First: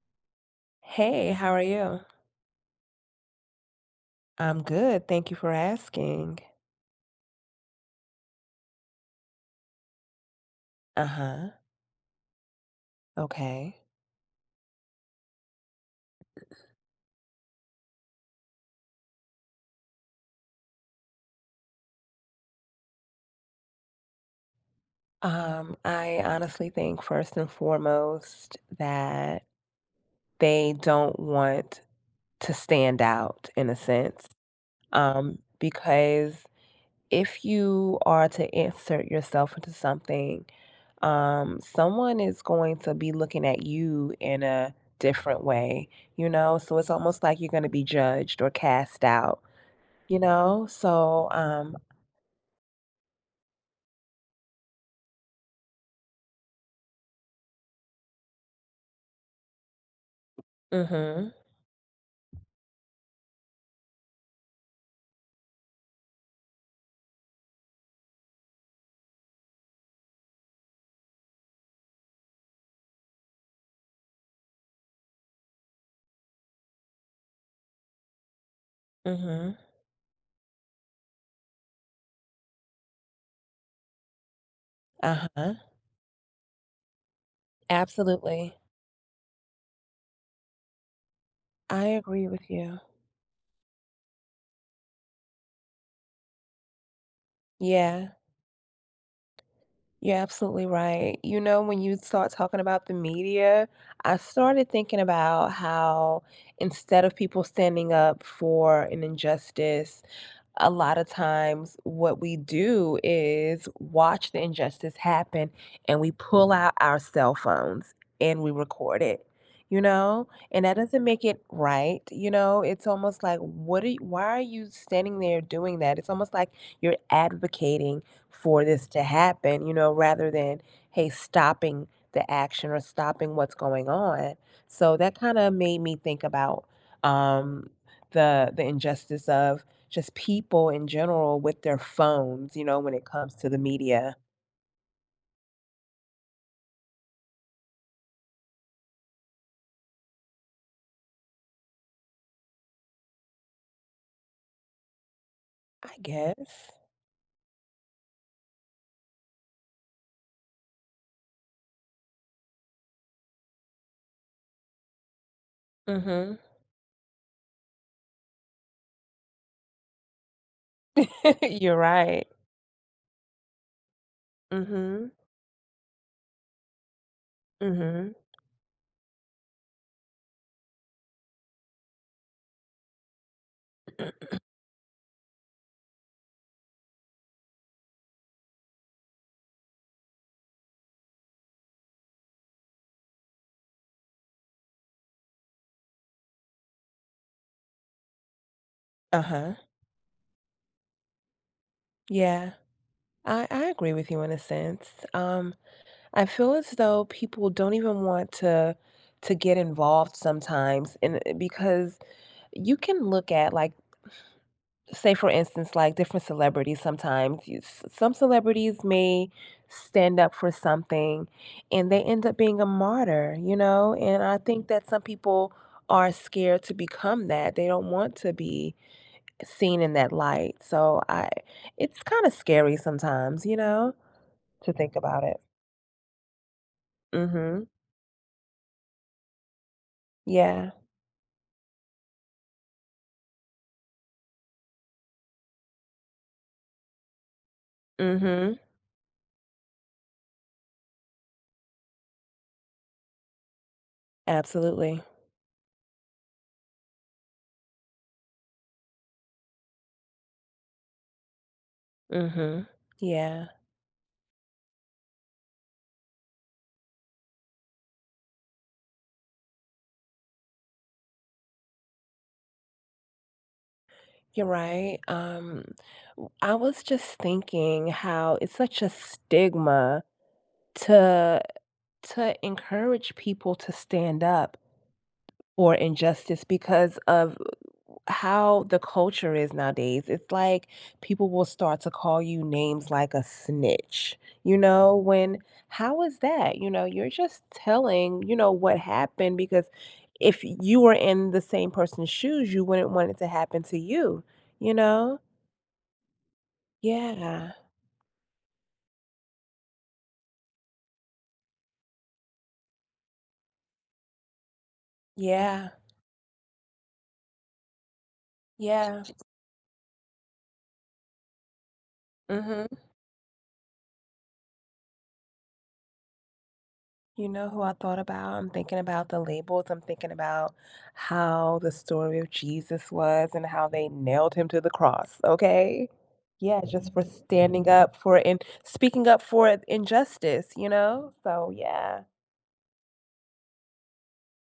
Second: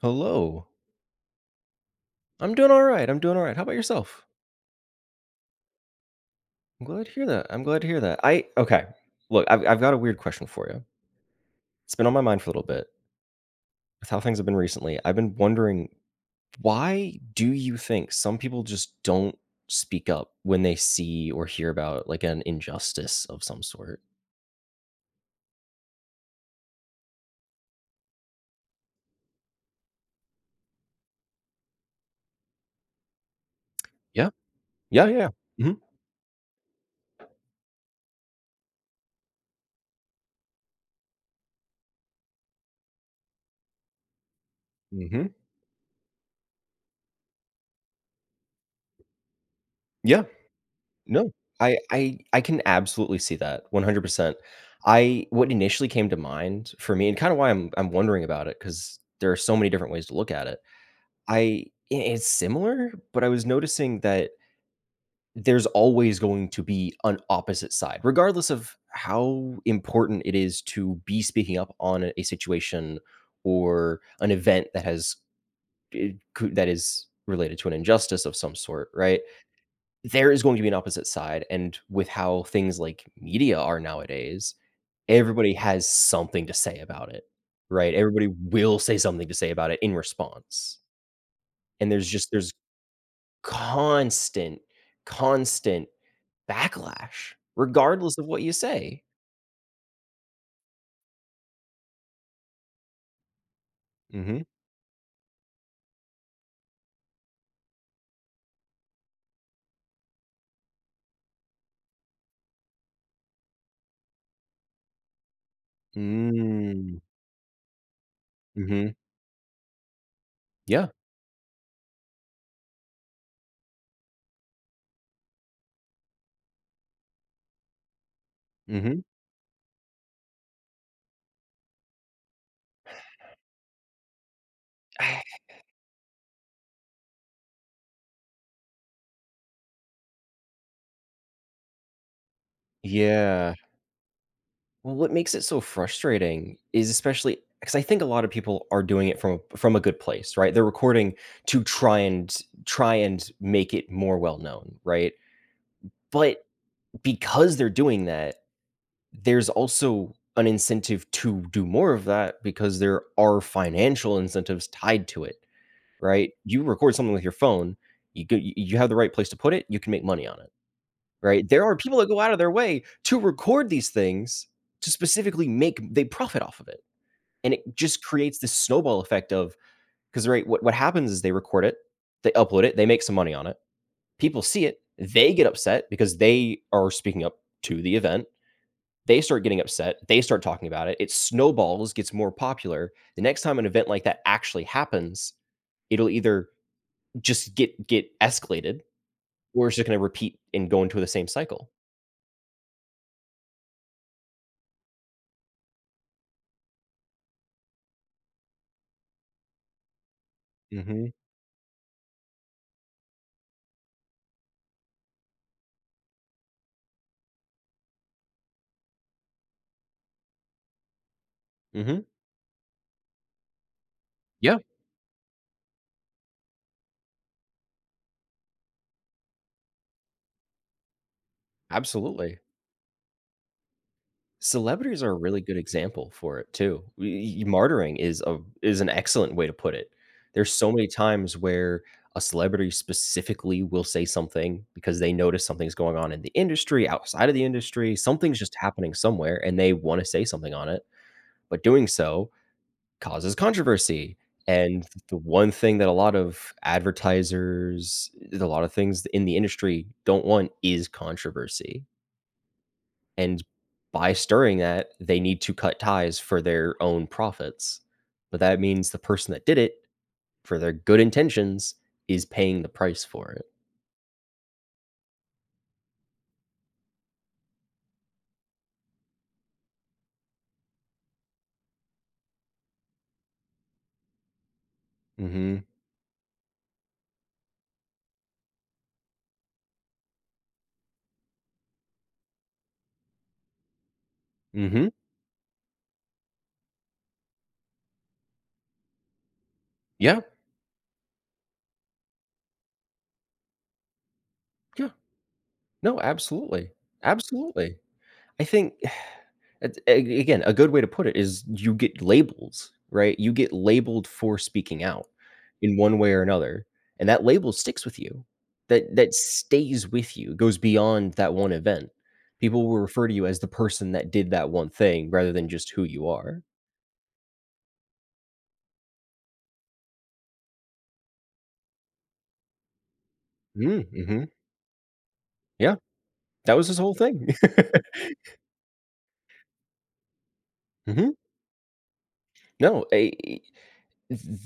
Hello. Hey, how are you? I'm doing alright, I'm doing alright, how 'bout yourself? I'm good, thank you for asking. I'm glad to hear that, I'm glad to hear that, I okay, look, I've I've got a weird question for ya Uh-huh. it's been on my mind for little bit Okay. with how things have been recently, I've been wondering, why do you think some people just don't speak up when they see or hear about, like, an injustice of some sort? Um, I honestly think, first and foremost, that they don't want to stand out in a sense, Yup. Yeah, yeah. um, Mhm. because if you are to insert yourself into something, um, someone is going to be looking at you in a Mhm. different way, you know, so it's almost like you're gonna be judged or cast out. You Yeah. know? So, No um I I I can absolutely see that 100%. I what initially came to mind for me and kinda why I'm I'm wondering about it 'cause there are so many different ways to look at it. Mhm. I it it's similar, but I was noticing that there's always going to be an opposite side, regardless of how important it is to be speaking up on a situation or an event that has it cou that is related to an injustice of some sort, right? Mhm. There is going to be an opposite side, and with how things like media are nowadays, everybody Uh-huh. has something to say about it, right? Everybody Absolutely. will say something to say about it in response. I And there's agree just with there's you. constant, constant backlash Yeah. regardless of what you say. You're absolutely right. You know, when you start talking about the media, I Mhm. started thinking about how instead of people standing up for an injustice, a lotta times what we do is watch the injustice happen, and we pull out Mm. our cell phones, and we Mhm. record it, you know? And that Yeah. doesn't make it right, you know, it's almost like, "What are y why are you standing there doing that?" It's almost like you're advocating for this Mhm. to happen, you know, rather than, hey, stopping the action or stopping what's going on, so, that I kinda made me think about, um, the the injustice of just people in general with their phones, you know, when it comes to Yeah. the media. Well, what makes it so frustrating is especially 'cause I think a lot of people are doing it from from a good place, right, they're recording to try and try and make it more well known, right? I But guess. because they're doing that, there's also an incentive to do more of that because there are financial incentives tied to it, right? Mhm. You record something with your phone, you go y you have the right place to put it, you can make money on it, right, there You're are people that go right. out of their way to record these things to Mhm. specifically make m they profit off of it, and it just Mhm. creates this snowball effect of 'cause, right, what what happens is they record it, they upload it, they make some money on it. People see it, they get upset because they are speaking up to the event. They start getting upset, they start talking about it, it snowballs, gets more popular, the next time an event like that actually happens, it'll either just get get escalated, Uh-huh. or it's ju gonna repeat and go into the same cycle. Yeah. I I agree with you in a sense, um, I feel as though people don't even want to, to get involved sometimes Mhm. in uh, because you can look at, like, say, for instance, like, different celebrities sometimes, you s some celebrities may stand up for something, and they Mhm. end up being a martyr, you know? And I Yeah. think that some people are scared to become that, they don't want to be seen in that light, so I it's kinda Absolutely. scary sometimes, you know, to think Celebrities are a about it. really good example for it too. We e e Mhm. martyring is a is an excellent way to put it. There's so Yeah. many times where a celebrity specifically will say something because they notice something's going on in the industry, outside of the industry, something's just Mhm. happening somewhere, and they wanna say something on it, but doing so, causes controversy, and Absolutely. th the one thing that a lot of advertisers, th a lotta things in the industry don't want is controversy. Mhm. and Yeah. by stirring that, they need to cut ties for their own profits, but that means the person that did it for their good intentions is paying the price for it. You're right, um, w I was just thinking how it's such a stigma to to encourage people to stand up Mhm. for injustice because of how the culture is nowadays. It's like people will start to call you names like a snitch, you Mhm. know? When how is that? You know, you're just telling, you know, what happened because Yep. if you were in the same person's shoes, you wouldn't want it to happen to you, you Yeah. know? No, absolutely. Yeah. Absolutely. I think it's a a again, a good way to put it is you get labels, right? You get labeled for speaking out Yeah. in one way or another, and that label sticks with you. That Yeah. that stays with you, goes beyond that one event, people Mhm. will refer to you as the person that did that one thing rather than just who you are. You know who I thought about? I'm thinking about the labels, I'm thinking about how the story of Jesus was and how Mm, they mhm. nailed him to the cross, Yeah, okay that Yeah, was his just whole for thing. standing up for and speaking up for injustice, you know? Mhm. So, yeah. No, a th th th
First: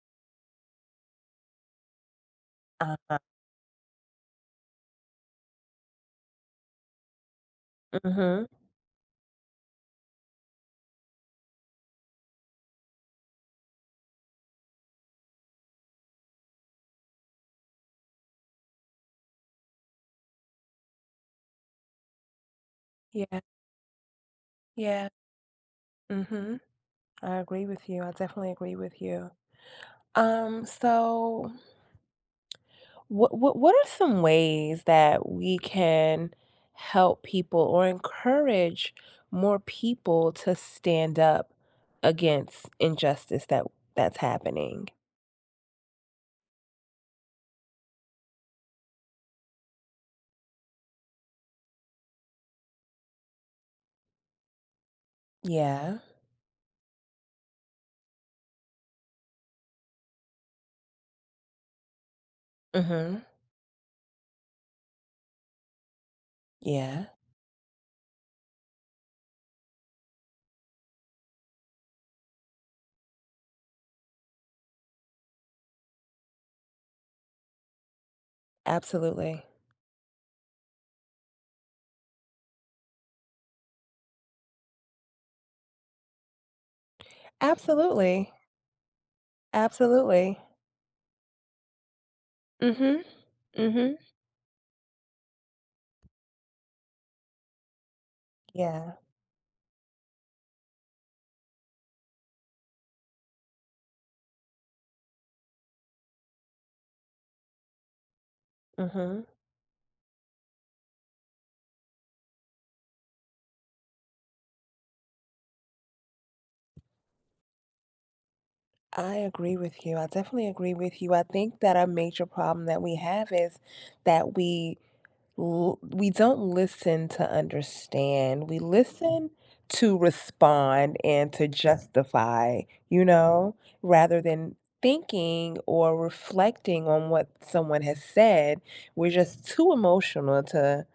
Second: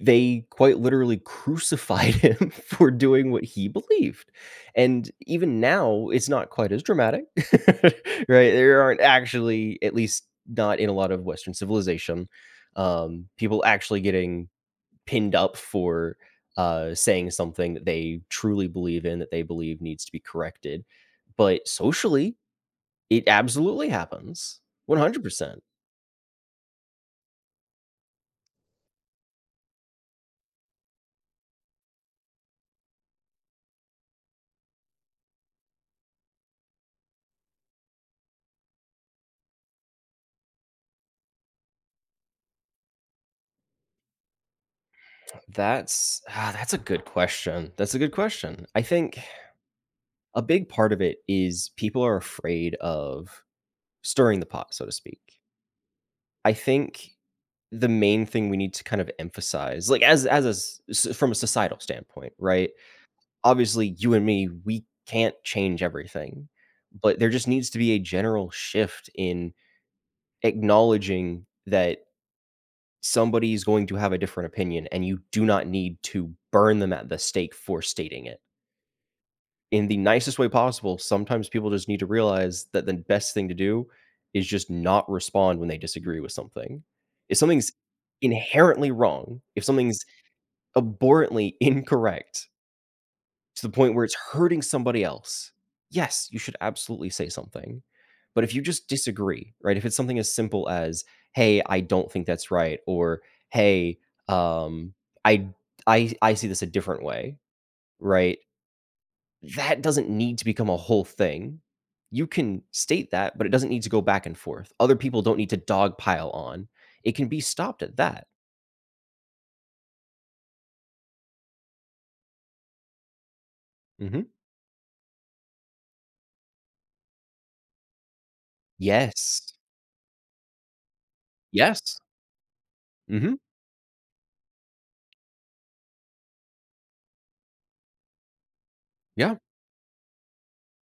they, quite literally crucified him for Uh-huh. doing what he believed, and, even now it's not quite as dramatic, Mhm. right? There aren't actually- at least, not in a lot of Western civilization- um, people actually getting pinned up for, uh, saying something they truly believe in, that they believe needs to be corrected, but socially, it Yeah. absolutely happens, one Yeah. hundred percent. Mhm. I agree with you, I definitely agree with you. Um, so wha wha what are some ways that we can help people or encourage more people to stand up against injustice that that's happening? That's ah, that's a good question that's a good question, I think, a big part of it is people are afraid of "Stirring the pot", so to speak Yeah. I think, the main thing we need to kind of emphasize like, as as-s s from a societal standpoint, right? Mhm. Obviously, you and me, we can't change everything, Yeah. but there just needs to be a general shift in acknowledging that somebody's going to have a different opinion, and you do not need to burn them at the stake for stating it. Absolutely. In the nicest way possible, sometimes people just need to realize that the best thing to do is just not respond when they disagree with something. If something's Absolutely. inherently wrong, if something's Absolutely. abhorrently incorrect Mhm, to the point mhm. where it's hurting somebody else yes, you should absolutely say something, but if you just Yeah. disagree, right? If it's something as simple as, "Hey, I don't think that's right," or "Hey, um, I I I see this a different way." Right? Mhm. That doesn't need to become a whole thing. You can state that, but it doesn't need to go back and forth, other people don't need to dog pile on, it can be stopped at that. I agree with you, I definitely agree with you, I think that a major problem that we have is Mhm. that we l we don't listen to understand, we listen Yes. to respond and to Yes. justify, you Mhm. know? Rather than thinking or reflecting on what someone has said, we're Yeah. just too emotional to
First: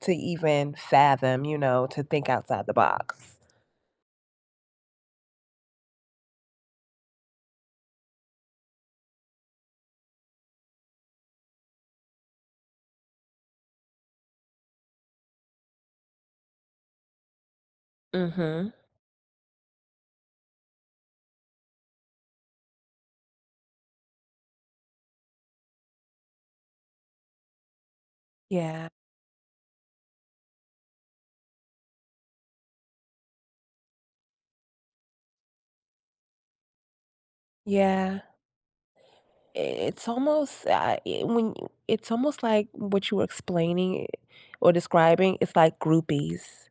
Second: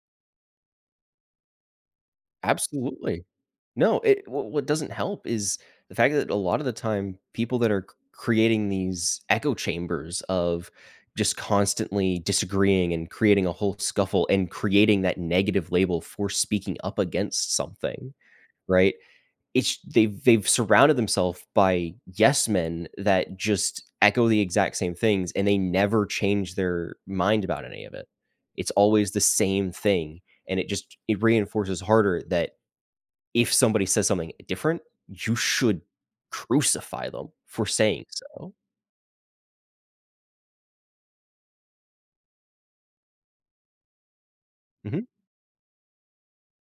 to even fathom, you know, to think outside the Absolutely. box. No, it wh what doesn't help is the fact that a lotta the time, people that are c-creating these echo chambers of just constantly disagreeing and creating a whole scuffle and creating that negative label for speaking up against something, Mhm. right? It sh they've they've surrounded themself by yes men that just echo the exact same things, and they never change their mind about any of it. It's Yeah. always the same thing, and it just ch it reinforces harder that if somebody says something e different, you should crucify them for saying Yeah. so. It's almost I I e when it's almost like what you were explaining or Mhm. describing, it's like groupies.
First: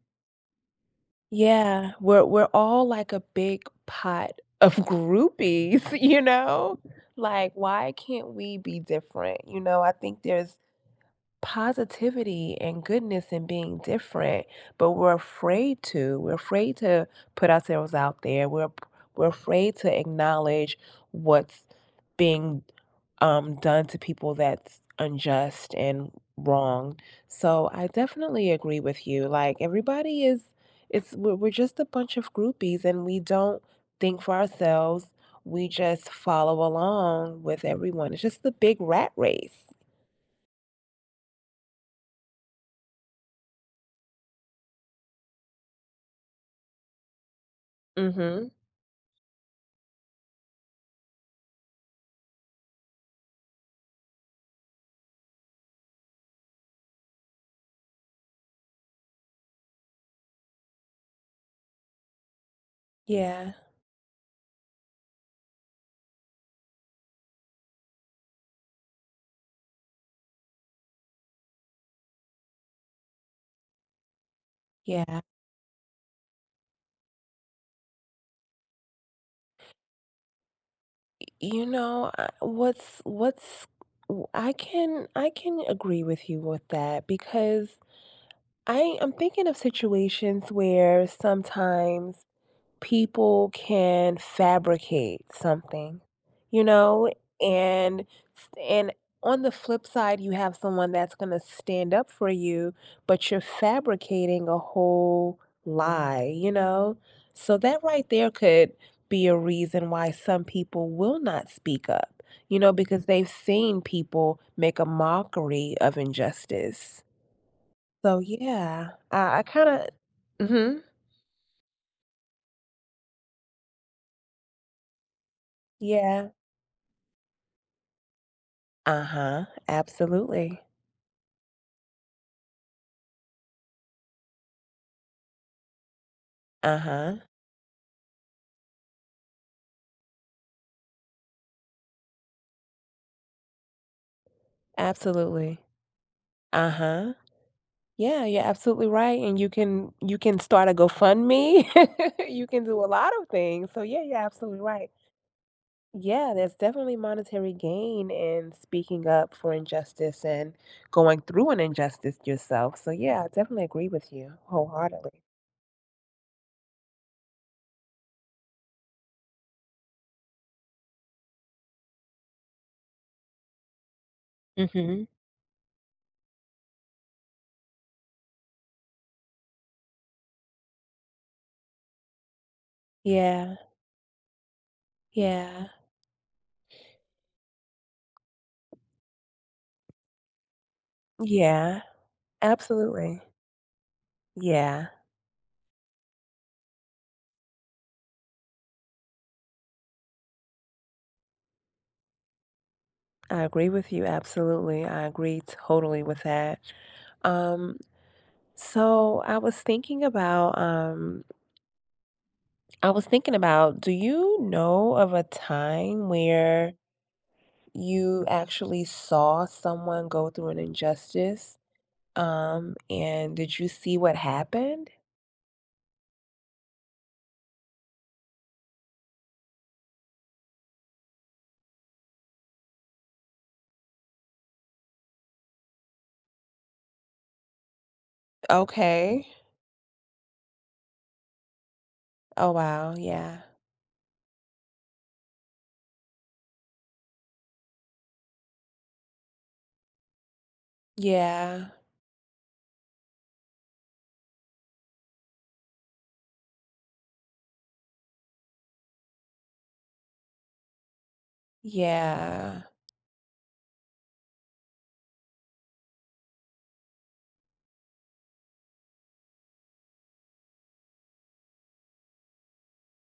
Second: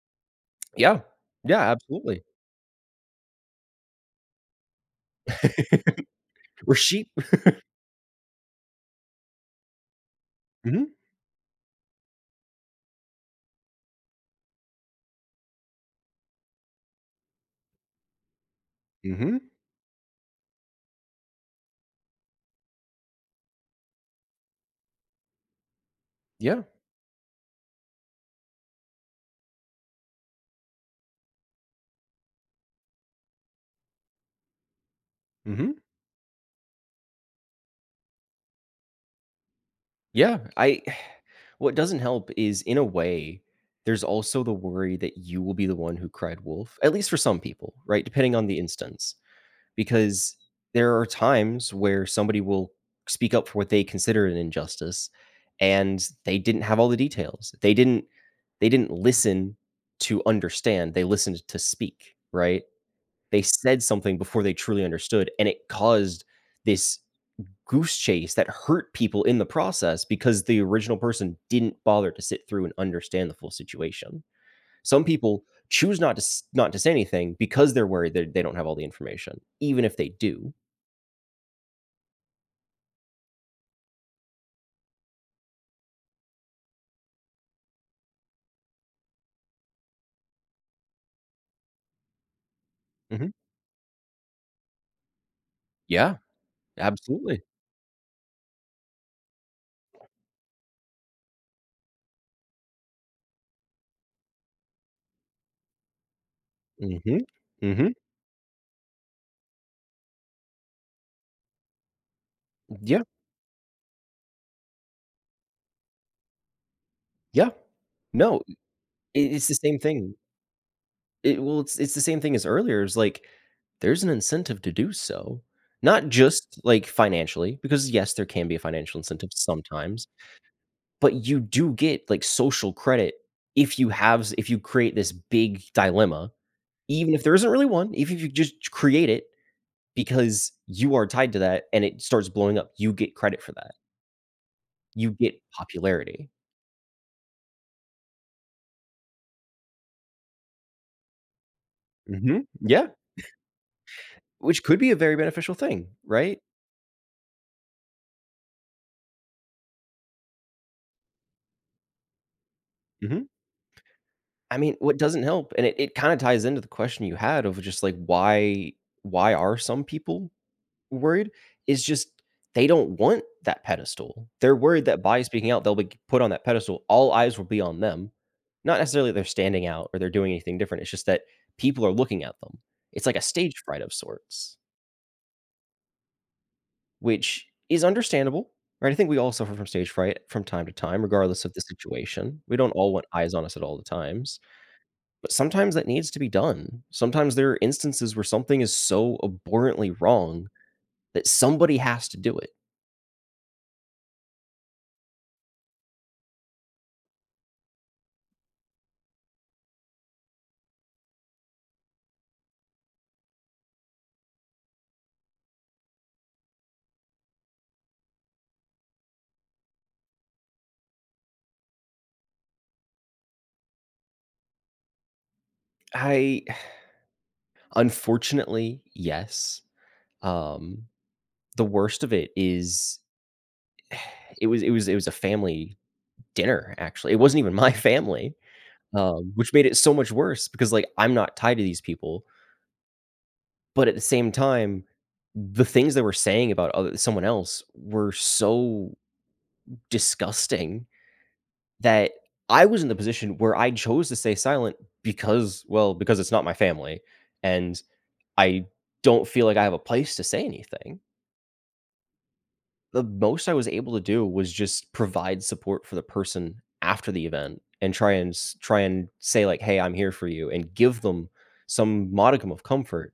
Yeah. Yeah, Yeah, absolutely. we're we're all like a big pot of groupies, you We're know? sheep. Like, why can't we be different, you know, I think there's Mhm. positivity and goodness in being different, but we're afraid to, we're afraid to put ourselves out there, we're p we're Mhm. afraid to acknowledge what's being, um, done to people that's unjust and Yeah. wrong, so I definitely agree with you, like, everybody is it's we're we're just a bunch of groupies, and we don't think for ourselves, we Mhm. just follow along with everyone, it's just the big rat race. Yeah, I what doesn't help is in a way, there's also the worry that you will be the one who cried wolf, at least for some people, right, depending on Mhm. the instance, because there are times where somebody will speak up for what they consider an injustice, and they didn't have all the details, they didn't they didn't listen to understand, they listened to speak, right? They Yeah. said something before they truly understood, and it caused this goose chase that hurt people in the process because the original person didn't bother to sit through and understand the full situation. Some Yeah. people choose not to s not to say anything because they're worried there they don't have all the information, even if they do. Y you know, I what's what's w I can I can agree with you with that because I am thinking of situations where sometimes Mhm. people can fabricate something, Yeah. you know? Absolutely. And f and on the flip side, you have someone that's gonna stand up for you, but you're fabricating a whole lie, you know? Mhm. So, that Mhm. right there could be a reason why some people will not speak up, you know, because Yeah. they've seen people make a mockery of injustice. Yeah. So, No yeah, It I I it's the same kinda thing. Mhm. It well, it's it's the same thing as earlier, is like, there's an incentive to do so, not Yeah. just, like, financially because, yes, there can be a financial incentive Uh-huh, sometimes, absolutely. but you do get, like, social credit if you have z if you create this big dilemma, even Uh-huh. if there isn't really one, eve if you just create it because you are tied to that and it starts blowing up, you get credit for that you get Absolutely, popularity. uh-huh. Yeah, you're absolutely right, and you can you can start a GoFundMe, Mhm, you can do yeah, a lot of things, so, yeah, you're absolutely which could right. be a very beneficial thing, Yeah, right? there's definitely monetary gain in speaking up for injustice and going through an injustice yourself, so, yeah, Mhm. I definitely agree with you I mean, what wholeheartedly. doesn't help and it it kinda ties into the question you had of just, like, why why are some people worried, is just they don't want that pedestal, they're worried that Mhm. by speaking out, they'll, like put on that pedestal all eyes will be on them, not necessarily they're standing out or they're doing anything different, it's just that people are looking at them, it's like a stage Yeah. fright of sorts Yeah. which is understandable, right, I think we all suffer from stage fright from time to time regardless of the Yeah. situation. We don't all want Absolutely. eyes on us at all the times, Yeah. but sometimes that needs to be done, sometimes there are instances where something is so abhorrently wrong that somebody has to do it. I agree with you, absolutely, I agree totally with that. Um, so, I was thinking about, um I was thinking about, do you know of a time where you actually saw someone go through an injustice? Um, and did you see what happened? I Unfortunately, yes. Um, the worst of it is it was it was it was a family dinner, actually. It wasn't even my family, Okay. um, which made it so much worse because, like, I'm not tied to these people Oh, wow, yeah. but at the same time, the things they were saying about oth someone else were so disgusting Yeah. that I was in the position where I chose to stay silent because, well, because it's not my family, and I don't feel like I have a place to say anything Yeah. the most I was able to do was just provide support for the person after the event and try and s try and say, like, "Hey, I'm here for you," and give them some modicum of comfort.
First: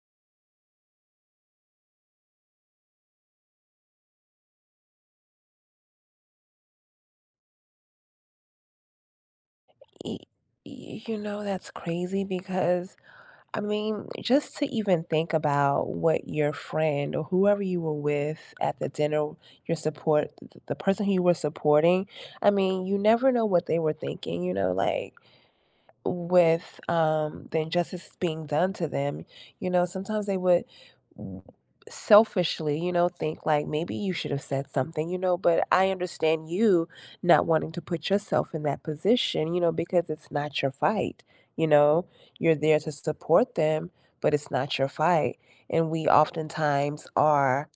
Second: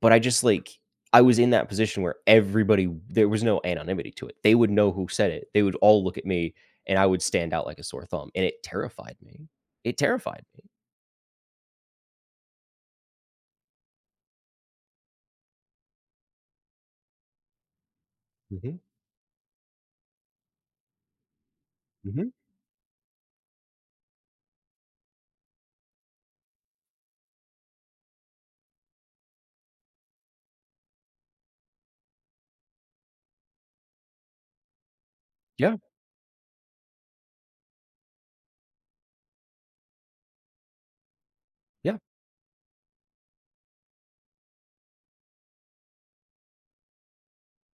But I just, like I was in that position where everybody there was no anonymity to it, they would know who said it, they would all look at me, and I would stand out like a sore thumb, and it terrified me. It E terrified me. Y you know, that's crazy because I mean, just to even think about what your friend or whoever you were with at Mhm. the dinner, your support th th the person who you were supporting Mhm. I mean, you never know what they were thinking, you know? Like with, um, the injustice being done to them, you know, sometimes they would w selfishly, you know, think, like, "Maybe you should have said something," you know, but Yeah. I understand you not wanting to put yourself in that position, you know, because it's not your fight, you Yeah. know? You're there to support them, but it's not your fight. And we oftentimes are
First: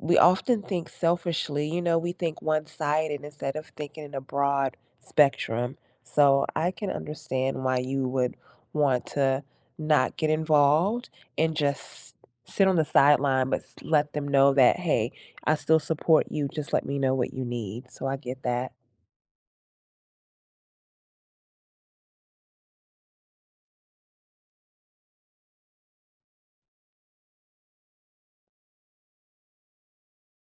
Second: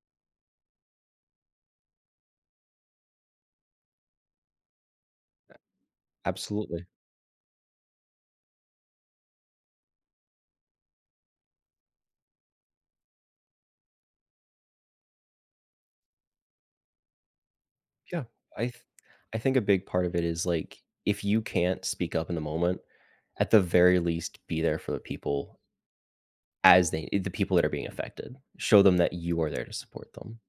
we often think selfishly, you know, we think one-sided instead of thinking in a broad spectrum. A So, I absolutely. can understand why you would want to not get involved and just sit on the sideline, but s let them know that, "Hey, I still support you, just let me know what you need." So, I Yeah. get I that. th I think a big part of it is, like, if you can't speak up in the moment, at the very least, be there for the people as they i the people that are being affected. Show them that you are there to support them.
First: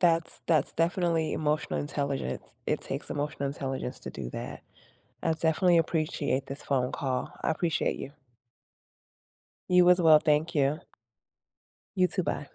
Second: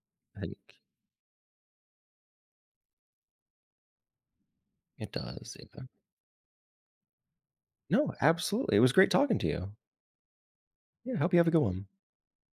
That's Hi that's ch definitely emotional intelligence. It takes emotional intelligence to do that. It I does, definitely yeah. appreciate this phone call, I appreciate No, you. absolutely, it was great talking to you. You as well, thank you. Yeah, hope you have a good one. You too, bye.